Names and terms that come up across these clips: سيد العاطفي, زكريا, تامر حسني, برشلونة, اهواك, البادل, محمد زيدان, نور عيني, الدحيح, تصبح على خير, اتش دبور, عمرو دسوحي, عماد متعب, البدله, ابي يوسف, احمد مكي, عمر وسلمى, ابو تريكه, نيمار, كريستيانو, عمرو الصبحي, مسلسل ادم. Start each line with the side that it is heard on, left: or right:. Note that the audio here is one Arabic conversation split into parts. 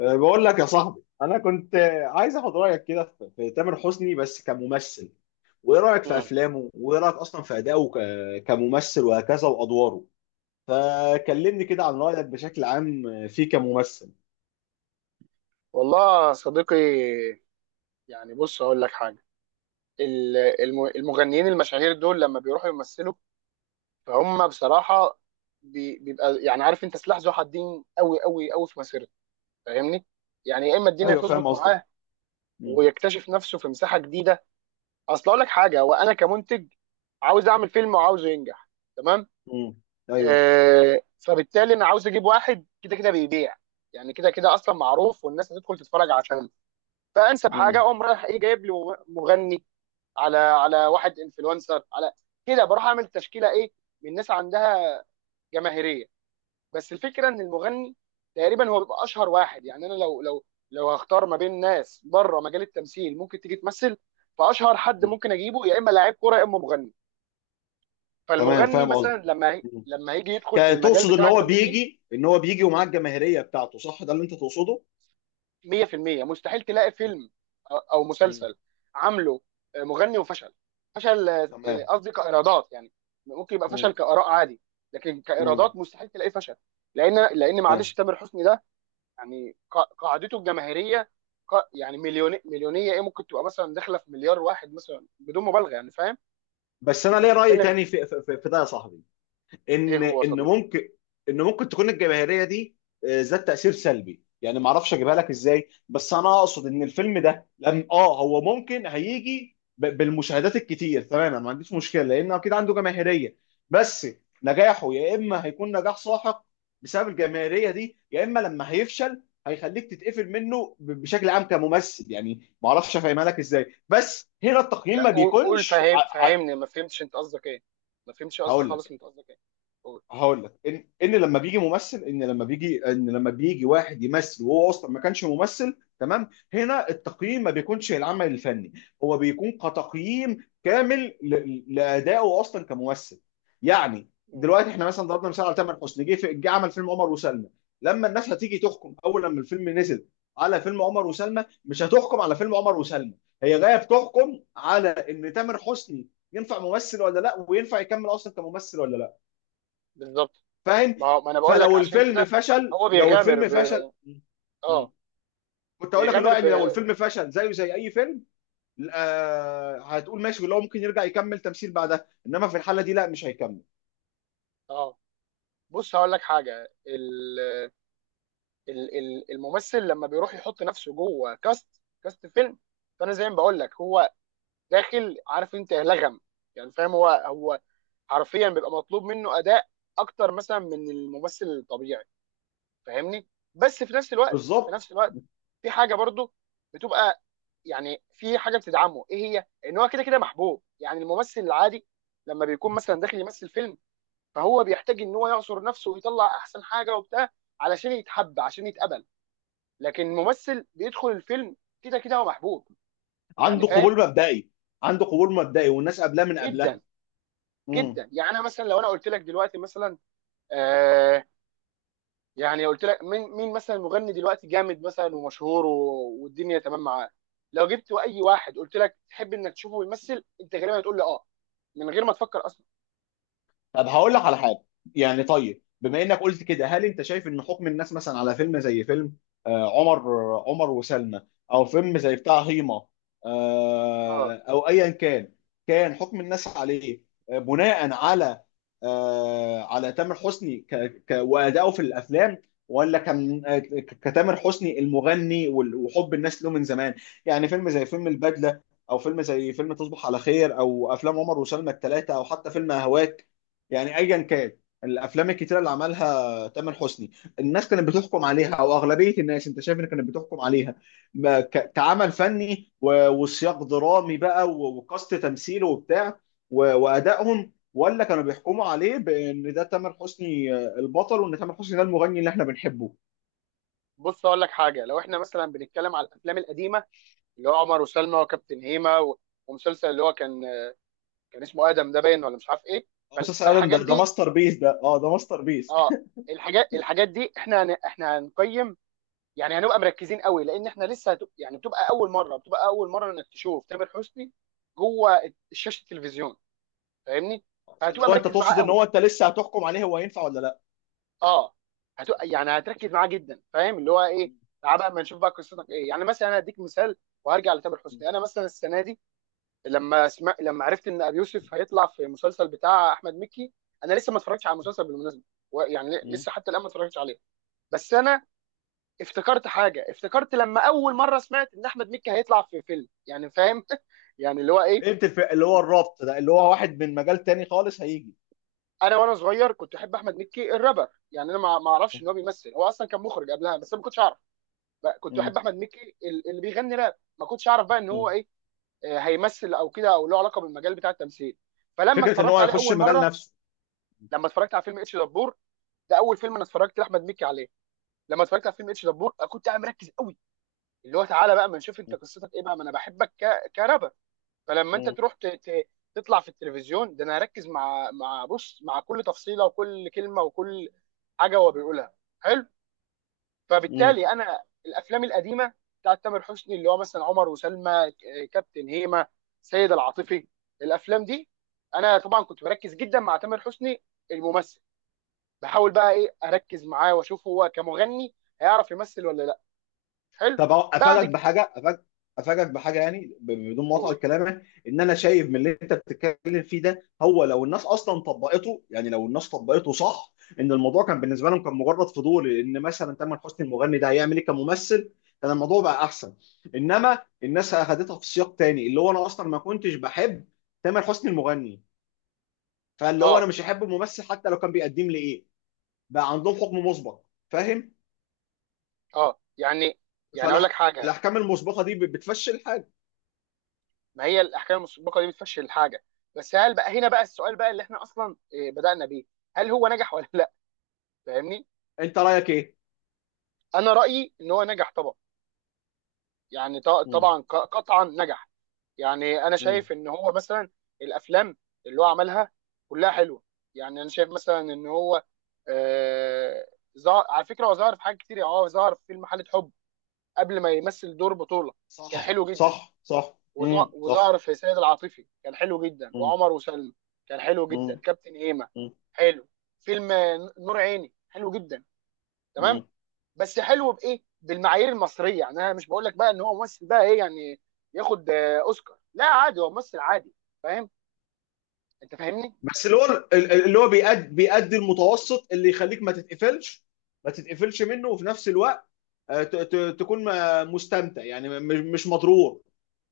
left: بقول لك يا صاحبي انا كنت عايز اخد رايك كده في تامر حسني بس كممثل، وايه رايك في
right: مم.
left: افلامه، وايه رايك اصلا في ادائه كممثل وهكذا وادواره. فكلمني كده عن رايك بشكل عام فيه كممثل.
right: والله يا صديقي، يعني بص اقول لك حاجه. ال- المغنيين المشاهير دول لما بيروحوا يمثلوا، فهم بصراحه بيبقى، يعني عارف انت، سلاح ذو حدين، قوي قوي قوي في مسيرته. فاهمني؟ يعني يا اما الدنيا
left: ايوه، فاهم
right: تظبط
left: قصدك.
right: معاه
left: مم.
right: ويكتشف نفسه في مساحه جديده. اصل اقول لك حاجه، وانا كمنتج عاوز اعمل فيلم وعاوزه ينجح، تمام؟
left: مم. ايوه.
right: فبالتالي انا عاوز اجيب واحد كده كده بيبيع، يعني كده كده اصلا معروف والناس هتدخل تتفرج عشانه. فانسب حاجه
left: مم.
right: اقوم رايح ايه؟ جايب لي مغني، على واحد انفلونسر، على كده بروح اعمل تشكيله ايه من ناس عندها جماهيريه. بس الفكره ان المغني تقريبا هو بيبقى اشهر واحد. يعني انا لو هختار ما بين ناس بره مجال التمثيل ممكن تيجي تمثل، فاشهر حد
left: مم.
right: ممكن اجيبه يا اما لاعب كوره يا اما مغني.
left: تمام،
right: فالمغني
left: فاهم
right: مثلا
left: قصدك. مم.
right: لما هيجي يدخل في المجال
left: تقصد ان
right: بتاع
left: هو
right: التمثيل،
left: بيجي ان هو بيجي ومعاه الجماهيريه بتاعته، صح؟ ده اللي انت تقصده.
right: 100%. مستحيل تلاقي فيلم او
left: مم.
right: مسلسل عامله مغني وفشل. فشل
left: تمام.
right: قصدي كايرادات يعني، ممكن يبقى فشل
left: مم.
right: كاراء عادي، لكن
left: مم.
right: كايرادات مستحيل تلاقيه فشل. لان لان معلش
left: تمام.
right: تامر حسني ده، يعني قاعدته الجماهيريه، يعني مليون، مليونيه، ايه ممكن تبقى مثلا داخله في مليار واحد مثلا، بدون مبالغه يعني، فاهم؟
left: بس انا
right: انت
left: ليه راي
right: بتتكلم في
left: تاني في ده يا صاحبي.
right: ايه
left: ان
right: هو يا
left: ان
right: صديقي؟
left: ممكن ان ممكن تكون الجماهيريه دي ذات تاثير سلبي، يعني ما اعرفش اجيبها لك ازاي، بس انا اقصد ان الفيلم ده لم هو ممكن هيجي بالمشاهدات الكتير، تمام، أنا ما عنديش مشكله لان اكيد عنده جماهيريه. بس نجاحه يا اما هيكون نجاح ساحق بسبب الجماهيريه دي، يا اما لما هيفشل هيخليك تتقفل منه بشكل عام كممثل. يعني ما اعرفش افهمها لك ازاي، بس هنا التقييم
right: لا
left: ما
right: قول قول،
left: بيكونش
right: فاهم فاهمني، ما فهمتش انت قصدك ايه، ما فهمتش قصدك
left: هقول
right: خالص،
left: لك
right: انت قصدك ايه؟ قول.
left: هقول لك ان ان لما بيجي ممثل ان لما بيجي ان لما بيجي واحد يمثل وهو اصلا ما كانش ممثل، تمام، هنا التقييم ما بيكونش العمل الفني. هو بيكون كتقييم كامل لادائه اصلا كممثل. يعني
right: مم.
left: دلوقتي احنا مثلا ضربنا مثال على تامر حسني، جه عمل فيلم عمر وسلمى. لما الناس هتيجي تحكم اول لما الفيلم نزل على فيلم عمر وسلمى، مش هتحكم على فيلم عمر وسلمى. هي جايه بتحكم على ان تامر حسني ينفع ممثل ولا لا، وينفع يكمل اصلا كممثل ولا لا.
right: بالظبط،
left: فاهم.
right: ما هو ما انا بقول لك
left: فلو
right: عشان
left: الفيلم
right: كده.
left: فشل،
right: هو
left: لو
right: بيغامر
left: الفيلم
right: ب...
left: فشل.
right: اه
left: مم. كنت اقول لك اللي هو
right: بيغامر
left: يعني لو
right: ب...
left: الفيلم فشل زيه زي اي فيلم، هتقول ماشي، اللي هو ممكن يرجع يكمل تمثيل بعدها، انما في الحاله دي لا، مش هيكمل.
right: اه بص هقول لك حاجه. ال... الممثل لما بيروح يحط نفسه جوه كاست، فيلم. فانا زي ما بقول لك، هو داخل عارف انت لغم، يعني فاهم، هو حرفيا بيبقى مطلوب منه اداء اكتر مثلا من الممثل الطبيعي. فاهمني؟ بس في
left: بالظبط.
right: نفس الوقت في حاجه برضو بتبقى، يعني في حاجه بتدعمه، ايه هي؟ ان هو كده كده محبوب. يعني الممثل العادي لما بيكون مثلا داخل يمثل فيلم، فهو بيحتاج ان هو يعصر نفسه ويطلع احسن حاجه وبتاع علشان يتحب، عشان يتقبل. لكن الممثل بيدخل الفيلم كده كده هو محبوب. يعني
left: عنده
right: فاهم؟
left: قبول مبدئي. عنده قبول مبدئي والناس قبلها من
right: جدا
left: قبلها. مم.
right: جدا. يعني انا مثلا لو انا قلت لك دلوقتي مثلا، آه، يعني قلت لك مين، مثلا مغني دلوقتي جامد مثلا ومشهور والدنيا تمام معاه، لو جبت اي واحد قلت لك تحب انك تشوفه بيمثل، انت غالبا هتقول لي اه من غير ما تفكر اصلا.
left: طب هقول لك على حاجه. يعني طيب، بما انك قلت كده، هل انت شايف ان حكم الناس مثلا على فيلم زي فيلم آه، عمر عمر وسلمى، او فيلم زي بتاع هيما،
right: اه،
left: او ايا كان، كان حكم الناس عليه بناء على على تامر حسني ك ك وادائه في الافلام، ولا كان كتامر حسني المغني وحب الناس له من زمان؟ يعني فيلم زي فيلم البدله، او فيلم زي فيلم تصبح على خير، او افلام عمر وسلمى الثلاثه، او حتى فيلم اهواك، يعني ايا كان الافلام الكتيره اللي عملها تامر حسني، الناس كانت بتحكم عليها، او اغلبيه الناس انت شايف ان كانت بتحكم عليها كعمل فني وسياق درامي بقى وقصد تمثيله وبتاع وادائهم، ولا كانوا بيحكموا عليه بان ده تامر حسني البطل، وان تامر حسني ده المغني اللي احنا بنحبه؟
right: بص اقول لك حاجه. لو احنا مثلا بنتكلم على الافلام القديمه، اللي هو عمر وسلمى وكابتن هيما ومسلسل اللي هو كان، اسمه ادم ده باين ولا مش عارف ايه.
left: مسلسل ادم، ده
right: فالحاجات
left: ده
right: دي،
left: ماستر بيس، ده ده ماستر بيس.
right: اه، الحاجات دي احنا احنا هنقيم. يعني هنبقى مركزين قوي، لان احنا لسه يعني بتبقى اول مره انك تشوف تامر حسني جوه شاشه التلفزيون. فاهمني؟
left: فاللي
right: فهتبقى
left: هو انت
right: مركز معاه
left: تقصد ان
right: قوي،
left: هو انت لسه هتحكم عليه هو ينفع ولا
right: اه. هتبقى يعني هتركز معاه جدا، فاهم اللي هو ايه؟ تعال بقى اما نشوف بقى قصتك ايه. يعني مثلا انا هديك مثال وهرجع لتامر حسني. انا مثلا السنه دي لما لما عرفت ان ابي يوسف هيطلع في مسلسل بتاع احمد مكي، انا لسه ما اتفرجتش على المسلسل بالمناسبه، يعني
left: لا؟
right: لسه حتى الان ما اتفرجتش عليه. بس انا افتكرت حاجه، افتكرت لما اول مره سمعت ان احمد مكي هيطلع في فيلم، يعني فاهم؟ يعني اللي هو ايه،
left: فهمت اللي هو الربط ده اللي هو واحد من مجال تاني خالص هيجي.
right: انا وانا صغير كنت احب احمد مكي الرابر، يعني انا ما اعرفش ان هو بيمثل، هو اصلا كان مخرج قبلها بس انا ما كنتش اعرف. بقى كنت
left: مم.
right: احب احمد مكي اللي بيغني راب، ما كنتش اعرف بقى ان
left: مم.
right: هو ايه، هيمثل او كده او له علاقه بالمجال بتاع التمثيل. فلما
left: فكره ان هو
right: اتفرجت عليه
left: هيخش
right: اول
left: مجال
right: مره،
left: نفسه.
right: لما اتفرجت على فيلم اتش دبور، ده اول فيلم انا اتفرجت لاحمد مكي عليه. لما اتفرجت على فيلم اتش دبور كنت قاعد مركز قوي، اللي هو تعالى بقى ما نشوف انت قصتك ايه بقى، ما انا بحبك كرابر. فلما انت
left: مم.
right: تروح تطلع في التلفزيون ده، انا هركز مع كل تفصيله وكل كلمه وكل حاجه هو بيقولها. حلو.
left: مم.
right: فبالتالي انا الافلام القديمه بتاعت تامر حسني اللي هو مثلا عمر وسلمى، كابتن هيما، سيد العاطفي، الافلام دي انا طبعا كنت بركز جدا مع تامر حسني الممثل، بحاول بقى ايه اركز معاه واشوف هو كمغني هيعرف يمثل ولا لا. حلو.
left: طب
right: بعد
left: افاجئك
right: كده
left: بحاجه أفاجئ افاجئك بحاجه يعني بدون مقاطعه
right: بقول
left: لكلامك، ان انا شايف من اللي انت بتتكلم فيه ده، هو لو الناس اصلا طبقته، يعني لو الناس طبقته صح، ان الموضوع كان بالنسبه لهم كان مجرد فضول ان مثلا تامر حسني المغني ده هيعمل ايه كممثل، كان الموضوع بقى احسن. انما الناس اخذتها في سياق تاني، اللي هو انا اصلا ما كنتش بحب تامر حسني المغني، فاللي هو انا
right: اه
left: مش هحب الممثل حتى لو كان بيقدم لي ايه. بقى عندهم حكم مسبق، فاهم؟
right: اه يعني، يعني اقول لك حاجه.
left: فالاحكام المسبقه دي بتفشل حاجه.
right: ما هي الاحكام المسبقه دي بتفشل الحاجه. بس هل بقى هنا بقى السؤال بقى اللي احنا اصلا بدانا بيه، هل هو نجح ولا لا؟ فاهمني؟
left: انت رايك ايه؟
right: انا رايي ان هو نجح طبعا. يعني
left: مم.
right: طبعا قطعا نجح. يعني انا
left: مم.
right: شايف ان هو مثلا الافلام اللي هو عملها كلها حلوه. يعني انا شايف مثلا ان هو آه ظهر، على فكره هو ظهر في حاجات كتير، يعني هو ظهر في فيلم حاله حب قبل ما يمثل دور بطوله، كان
left: صح،
right: حلو جدا.
left: صح، صح. مم. صح.
right: وظهر في سيد العاطفي كان حلو جدا،
left: مم.
right: وعمر وسلمى كان حلو جدا،
left: مم.
right: كابتن هيما
left: مم.
right: حلو، فيلم نور عيني حلو جدا، تمام.
left: مم.
right: بس حلو بايه؟ بالمعايير المصريه. يعني انا مش بقول لك بقى ان هو ممثل بقى ايه يعني ياخد اوسكار، لا عادي، هو ممثل عادي. فاهم؟ انت فاهمني.
left: بس اللي هو اللي هو بيأدي المتوسط، اللي يخليك ما تتقفلش منه، وفي نفس الوقت تكون مستمتع، يعني مش مضرور،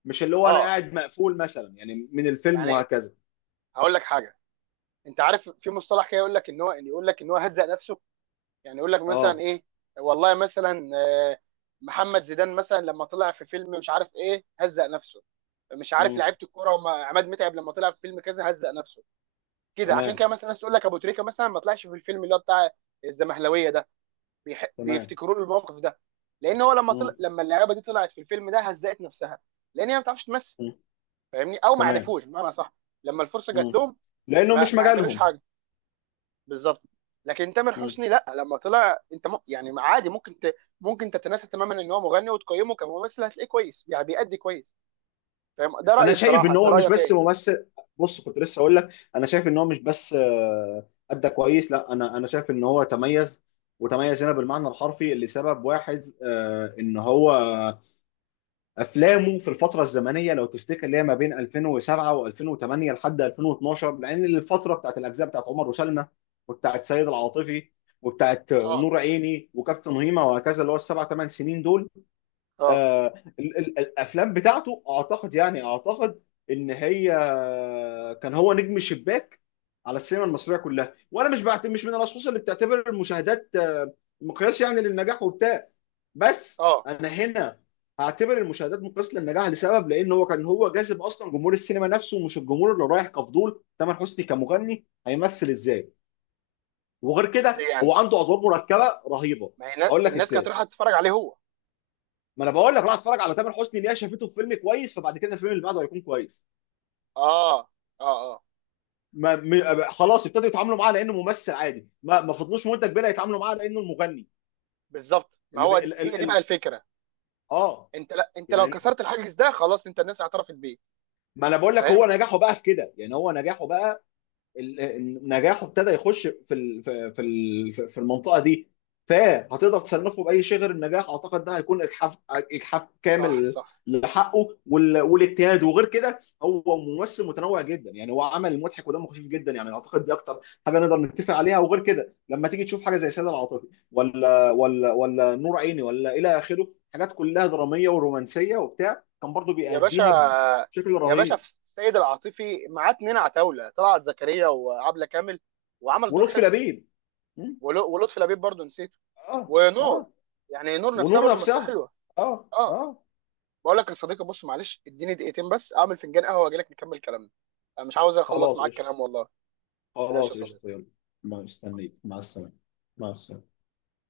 left: مش اللي هو انا
right: اه،
left: قاعد مقفول مثلا يعني من الفيلم
right: يعني
left: وهكذا.
right: هقول لك حاجه. انت عارف في مصطلح كده يقول لك ان هو، يقول لك ان هو هزق نفسه. يعني يقول لك مثلا
left: اه.
right: ايه، والله مثلا، محمد زيدان مثلا لما طلع في فيلم مش عارف ايه هزق نفسه. مش عارف،
left: مم.
right: لعيبه الكوره، وما عماد متعب لما طلع في فيلم كذا هزق نفسه. كده، عشان
left: تمام.
right: كده مثلا الناس تقول لك ابو تريكه مثلا ما طلعش في الفيلم اللي هو بتاع الزمهلاويه ده،
left: تمام.
right: بيفتكروا له الموقف ده. لان هو
left: مم.
right: لما اللعيبه دي طلعت في الفيلم ده هزقت نفسها، لان هي ما بتعرفش تمثل.
left: مم.
right: فاهمني؟ او ما
left: تمام.
right: عرفوش بمعنى صح لما الفرصه جات
left: مم.
right: لهم،
left: لانه
right: ما,
left: مش
right: ما عملوش
left: مجالهم.
right: حاجه. بالظبط. لكن تامر
left: مم.
right: حسني لا، لما طلع انت يعني عادي ممكن ممكن تتناسى تماما ان هو مغني وتقيمه كممثل هتلاقيه كويس، يعني بيأدي كويس. فاهم؟ ده
left: انا
right: رأيي
left: شايف
right: بصراحة،
left: ان
right: انت
left: هو مش
right: رأيك
left: بس
right: ايه؟
left: ممثل. بص كنت لسه اقول لك، انا شايف ان هو مش بس ادى كويس، لا، انا شايف ان هو تميز. وتميز هنا بالمعنى الحرفي لسبب واحد، ان هو افلامه في الفتره الزمنيه لو تفتكر، اللي هي ما بين 2007 و2008 لحد 2012، لان الفتره بتاعت الاجزاء بتاعت عمر وسلمى، وبتاعت سيد العاطفي، وبتاعت
right: اه،
left: نور عيني وكابتن هيما وهكذا، اللي هو السبع ثمان سنين دول،
right: اه،
left: آه، الافلام بتاعته اعتقد، يعني اعتقد ان هي كان هو نجم الشباك على السينما المصريه كلها. وانا مش من الاشخاص اللي بتعتبر المشاهدات مقياس يعني للنجاح وبتاع، بس
right: اه.
left: انا هنا هعتبر المشاهدات مقياس للنجاح لسبب، لان هو كان هو جاذب اصلا جمهور السينما نفسه، مش الجمهور اللي رايح كفضول تامر حسني كمغني هيمثل ازاي. وغير كده
right: ازاي
left: هو
right: يعني؟
left: عنده ادوار
right: يعني
left: مركبه رهيبه.
right: ما هي
left: هقول لك
right: الناس كانت
left: ازاي.
right: رايحة تتفرج عليه هو.
left: ما انا بقول لك روح اتفرج على تامر حسني ليه، شافته في فيلم كويس فبعد كده الفيلم اللي بعده هيكون كويس.
right: اه، اه، اه.
left: ما م... خلاص، ابتدوا يتعاملوا معاه لانه ممثل عادي، ما فضلوش مده كبيره يتعاملوا معاه لانه المغني.
right: بالظبط، ما
left: اللي ب...
right: هو
left: ال...
right: هي
left: ال...
right: دي بقى
left: ال...
right: الفكرة.
left: اه
right: انت لا، انت لو
left: يعني
right: كسرت الحاجز ده خلاص، انت الناس اعترفت بيه.
left: ما انا بقول لك
right: فاهم؟
left: هو نجاحه بقى في كده، يعني هو نجاحه بقى نجاحه ابتدى يخش في المنطقه دي. فهتقدر تصنفه باي شيء غير النجاح؟ اعتقد ده هيكون اجحاف
right: صح،
left: كامل
right: صح.
left: لحقه والاجتهاد. وغير كده هو ممثل متنوع جدا، يعني هو عمل مضحك ودمه خفيف جدا، يعني اعتقد دي اكتر حاجه نقدر نتفق عليها. وغير كده لما تيجي تشوف حاجه زي سيد العاطفي ولا نور عيني ولا الى اخره، حاجات كلها دراميه ورومانسيه وبتاع، كان برضو
right: يا باشا،
left: بيأديها بشكل
right: يا باشا، في
left: رهيب.
right: السيد العاطفي معاه اتنين عتاوله، طلعت زكريا وعبله كامل، وعمل دور
left: ولطفي
right: حلو.
left: لبيب. م?
right: ولطفي لبيب برضه نسيته.
left: اه،
right: ونور،
left: اه.
right: يعني نور نفسها
left: ونور
right: برضه ممثله
left: نفسها.
right: حلوه.
left: اه،
right: اه،
left: اه.
right: بقول لك يا صديقي، بص معلش، اديني دقيقتين بس اعمل فنجان قهوه واجي لك نكمل كلامنا. انا مش عاوز اخلص
left: خلاص
right: معاك
left: قشطة،
right: كلام والله. ماشي يا
left: خلاص قشطة،
right: صديقي.
left: يلا. مستنيك. مع السلامة. مع السلامة.